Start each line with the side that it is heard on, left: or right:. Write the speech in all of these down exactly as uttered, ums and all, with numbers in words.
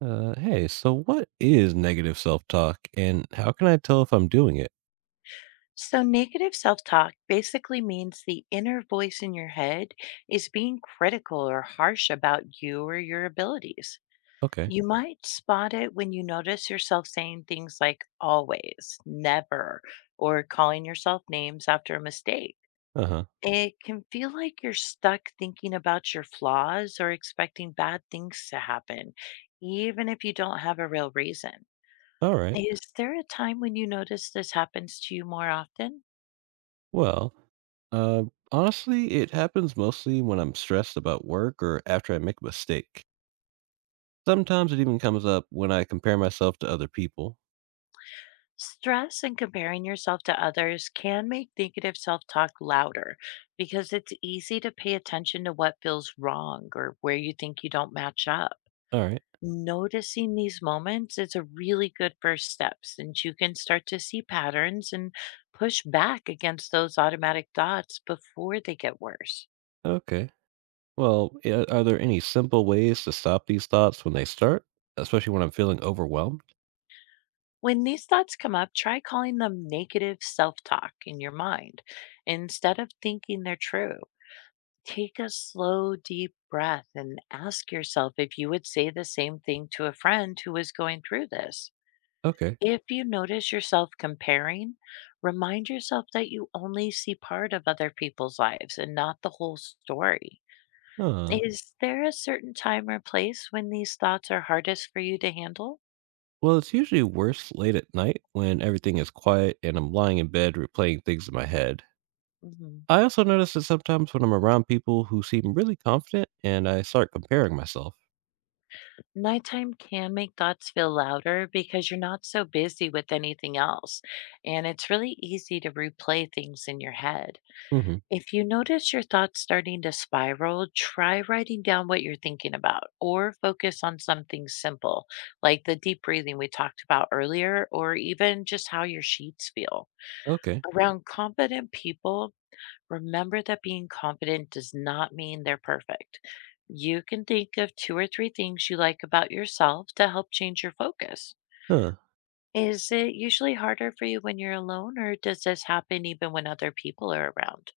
right: Uh, hey, so what is negative self talk and how can I tell if I'm doing it?
left: So, negative self talk basically means the inner voice in your head is being critical or harsh about you or your abilities.
right: Okay.
left: You might spot it when you notice yourself saying things like always, never, or calling yourself names after a mistake.
right: Uh huh.
left: It can feel like you're stuck thinking about your flaws or expecting bad things to happen, even if you don't have a real reason.
right: All right.
left: Is there a time when you notice this happens to you more often?
right: Well, uh, honestly, it happens mostly when I'm stressed about work or after I make a mistake. Sometimes it even comes up when I compare myself to other people.
left: Stress and comparing yourself to others can make negative self talk louder because it's easy to pay attention to what feels wrong or where you think you don't match up.
right: All right.
left: Noticing these moments is a really good first step, since you can start to see patterns and push back against those automatic thoughts before they get worse.
right: Okay. Well, yeah, are there any simple ways to stop these thoughts when they start, especially when I'm feeling overwhelmed?
left: When these thoughts come up, try calling them negative self talk in your mind instead of thinking they're true. Take a slow, deep breath and ask yourself if you would say the same thing to a friend who is going through this.
right: Okay.
left: If you notice yourself comparing, remind yourself that you only see part of other people's lives and not the whole story.
right: Uh huh.
left: Is there a certain time or place when these thoughts are hardest for you to handle?
right: Well, it's usually worse late at night when everything is quiet and I'm lying in bed replaying things in my head.
left: Mhm.
right: I also notice that sometimes when I'm around people who seem really confident and I start comparing myself.
left: Nighttime can make thoughts feel louder because you're not so busy with anything else, and it's really easy to replay things in your head.
right: Hmm.
left: If you notice your thoughts starting to spiral, try writing down what you're thinking about or focus on something simple, like the deep breathing we talked about earlier, or even just how your sheets feel.
right: Okay.
left: Around confident people, remember that being confident does not mean they're perfect. You can think of two or three things you like about yourself to help change your focus.
right: Huh.
left: Is it usually harder for you when you're alone, or does this happen even when other people are around?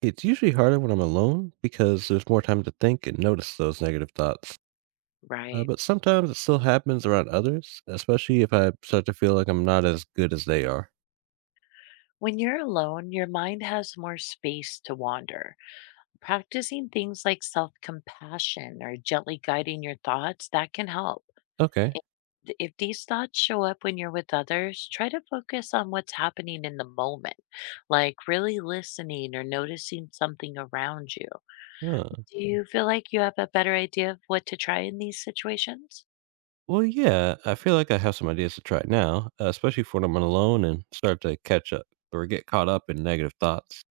right: It's usually harder when I'm alone because there's more time to think and notice those negative thoughts. Uh,
left: Right.
right: but sometimes it still happens around others, especially if I start to feel like I'm not as good as they are.
left: When you're alone, your mind has more space to wander. Practicing things like self compassion or gently guiding your thoughts, that can help.
right: Okay.
left: If if these thoughts show up when you're with others, try to focus on what's happening in the moment, like really listening or noticing something around you.
right: Huh.
left: Do you feel like you have a better idea of what to try in these situations?
right: Well, yeah, I feel like I have some ideas to try now, uh, especially for when I'm alone and start to catch up or get caught up in negative thoughts.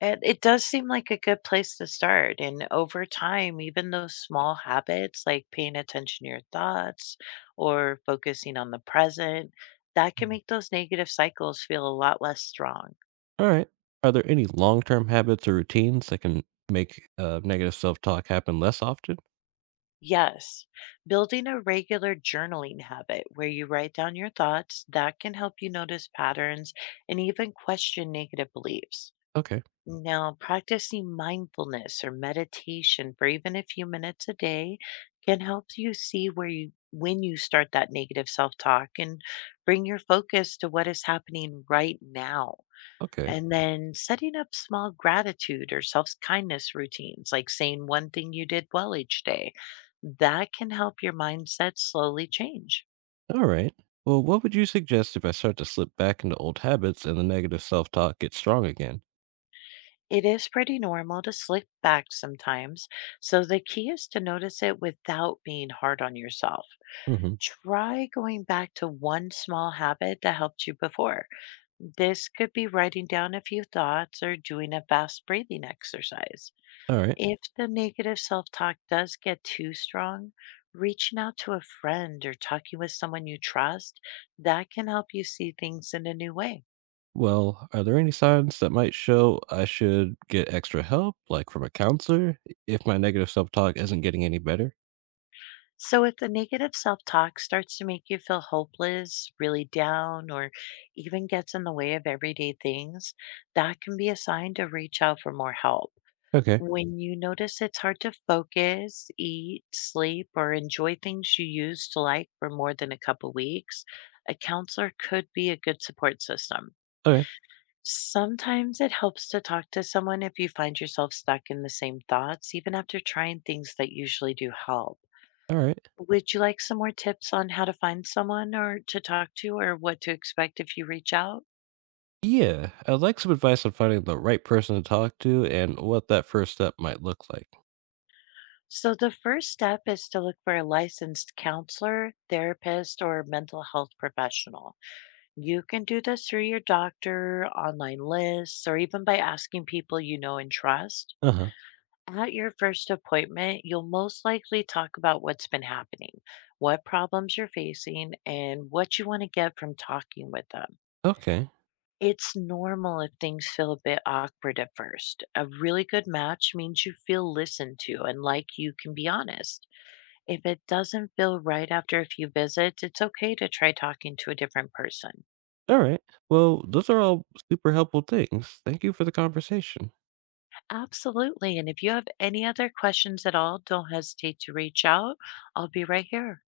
left: And it does seem like a good place to start. And over time, even those small habits like paying attention to your thoughts or focusing on the present, that can
right: Mhm.
left: make those negative cycles feel a lot less strong.
right: All right. Are there any long term habits or routines that can make uh, negative self talk happen less often?
left: Yes, building a regular journaling habit where you write down your thoughts, that can help you notice patterns and even question negative beliefs.
right: Okay.
left: Now, practicing mindfulness or meditation for even a few minutes a day can help you see where you when you start that negative self-talk, and bring your focus to what is happening right now.
right: Okay.
left: And then setting up small gratitude or self-kindness routines, like saying one thing you did well each day, that can help your mindset slowly change.
right: All right. Well, what would you suggest if I start to slip back into old habits and the negative self talk gets strong again?
left: It is pretty normal to slip back sometimes, so the key is to notice it without being hard on yourself.
right: Hmm.
left: Try going back to one small habit that helped you before. This could be writing down a few thoughts or doing a fast breathing exercise.
right: All right.
left: If the negative self talk does get too strong, reaching out to a friend or talking with someone you trust, that can help you see things in a new way.
right: Well, are there any signs that might show I should get extra help, like from a counselor, if my negative self talk isn't getting any better?
left: So, if the negative self talk starts to make you feel hopeless, really down, or even gets in the way of everyday things, that can be a sign to reach out for more help.
right: Okay.
left: When you notice it's hard to focus, eat, sleep, or enjoy things you used to like for more than a couple weeks, a counselor could be a good support system.
right: Okay.
left: Sometimes it helps to talk to someone if you find yourself stuck in the same thoughts, even after trying things that usually do help.
right: All right.
left: Would you like some more tips on how to find someone or to talk to, or what to expect if you reach out?
right: Yeah, I'd like some advice on finding the right person to talk to and what that first step might look like.
left: So, the first step is to look for a licensed counselor, therapist, or mental health professional. You can do this through your doctor, online lists, or even by asking people you know and trust.
right: Uh huh.
left: At your first appointment, you'll most likely talk about what's been happening, what problems you're facing, and what you want to get from talking with them.
right: Okay.
left: It's normal if things feel a bit awkward at first. A really good match means you feel listened to and like you can be honest. If it doesn't feel right after a few visits, it's okay to try talking to a different person.
right: All right. Well, those are all super helpful things. Thank you for the conversation.
left: Absolutely, and if you have any other questions at all, don't hesitate to reach out. I'll be right here.